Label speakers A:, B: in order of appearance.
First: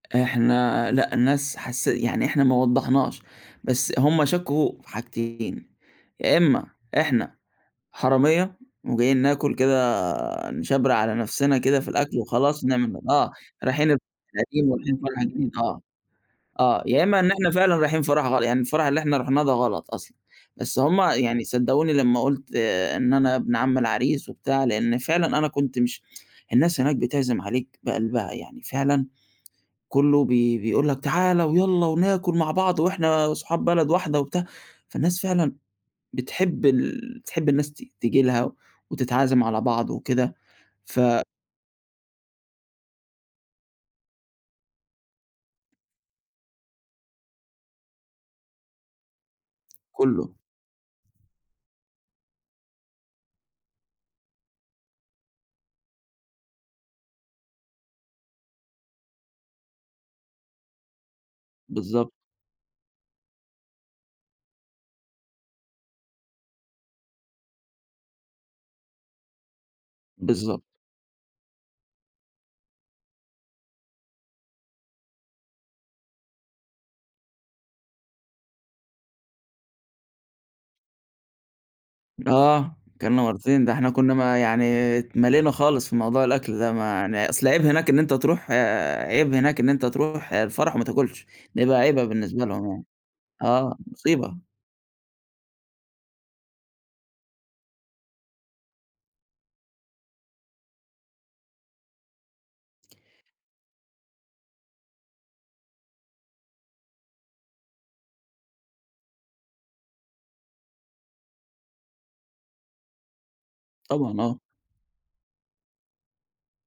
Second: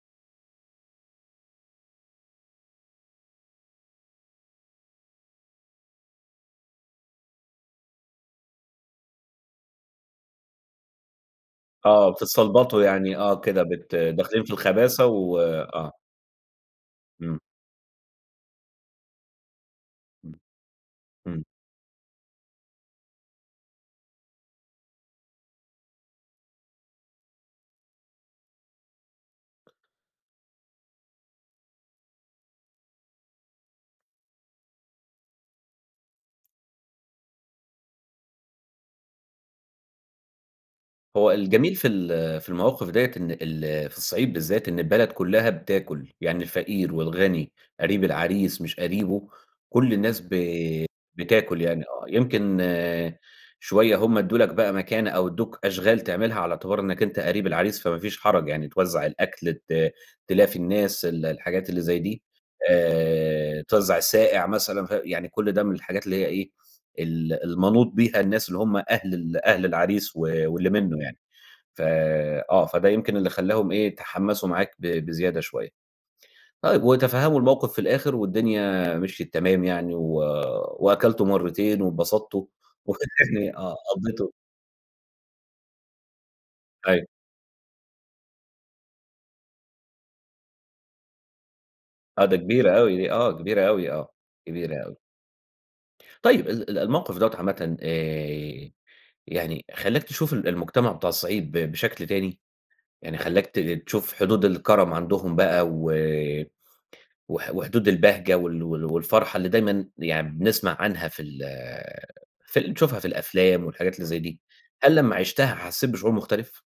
A: إحنا لأ، الناس حسّي يعني إحنا ما وضّحناش، بس هُم شكّوا في حاجتين، يا إمّا إحنا حرامية وجايين ناكل كده نِشبْرق على نَفْسنا كده في
B: آه،
A: الأكل وخلاص
B: بِتتْسلْبطُوا
A: نعمل
B: يعني
A: آه،
B: آه، كده
A: رايحين
B: بت داخلين في الخَباثة و
A: [unintelligible] آه،
B: آه.
A: آه، يا إمّا إن
B: إمم.
A: إحنا فعلًا رايحين فرح غل يعني الفرح اللي إحنا رُحْناه ده غلط أصلًا
B: إمم،
A: بس هُم
B: إمم.
A: يعني صدقوني لما قُلت آآ، إن أنا ابن عم العريس وبتاع، لإن فعلًا أنا كنت مش الناس هناك بتعزم عليك بقلبها، يعني فعلًا كله بي بيقول لك تعال ويلّا وناكل مع بعض وإحنا صُحاب بلد واحدة وبتاع، فالناس فعلًا بتحب ال بتحب الناس ت تيجي لها وتتعازِم على بعض وكده، ف
B: هو الجميل في ال في المواقف ديّة إن ال في الصعيد بالذات إن البلد كُلّها بتاكل، يعني الفقير والغني قريب العريس مش قريبه كل الناس ب
A: كُلّه.
B: بتاكل يعني آه، يمكن آآ، شوية هُم إدّوا لك بقى مكانة أو إدّوك أشغال تعملها على اعتبار إنك أنت قريب العريس فما فيش حَرَج يعني، توزّع الأكل ت تلافي الناس ال الحاجات اللي زي
A: بالضبط.
B: دي آآ، توزّع الساقع مثلًا ف يعني كل ده من الحاجات اللي هي إيه، ال المَنوْط بيها الناس اللي هُم أهل ال أهل العريس و
A: بالضبط.
B: واللي منه يعني، ف آه، فده يمكن اللي خلّاهم إيه، يتحمّسوا معاك ب بزيادة شوية طيب وتفهّموا الموقف في الآخر والدنيا مِشْيت تمام، يعني و وأكلتوا مرّتين واتبسطْتوا
A: آه، أكلنا مرّتين، ده
B: آه،
A: إحنا كنا
B: وقضيْتوا
A: ما يعني اتْمليْنا خالص في موضوع الأكل ده، ما
B: أيوه.
A: يعني أصل عيْب هناك إن أنت تروح آآ، عيْب هناك إن أنت تروح آآ، الفرح وما تاكُلش، ده يبقى عيْبة
B: آه، دي
A: بالنسبة لهم
B: كبيرة
A: يعني
B: أوي دي آه، كبيرة
A: آه،
B: أوي آه،
A: مُصيبة.
B: كبيرة أوي. طيب ال الموقف دوّة عامةً آآ، يعني خلّاك تشوف ال المجتمع بتاع الصعيد ب بشكل تاني؟ يعني خلّاك ت تشوف حدود الكرم عندهم بقى، و وح وحدود البهجة وال وال والفرحة اللي دايمًا يعني بنسْمع عنها في ال في نشوفها في الأفلام والحاجات اللي زي
A: طبعًا،
B: دي،
A: آه.
B: هل لمّا عِشْتها حسّيت بشُعور مختلف؟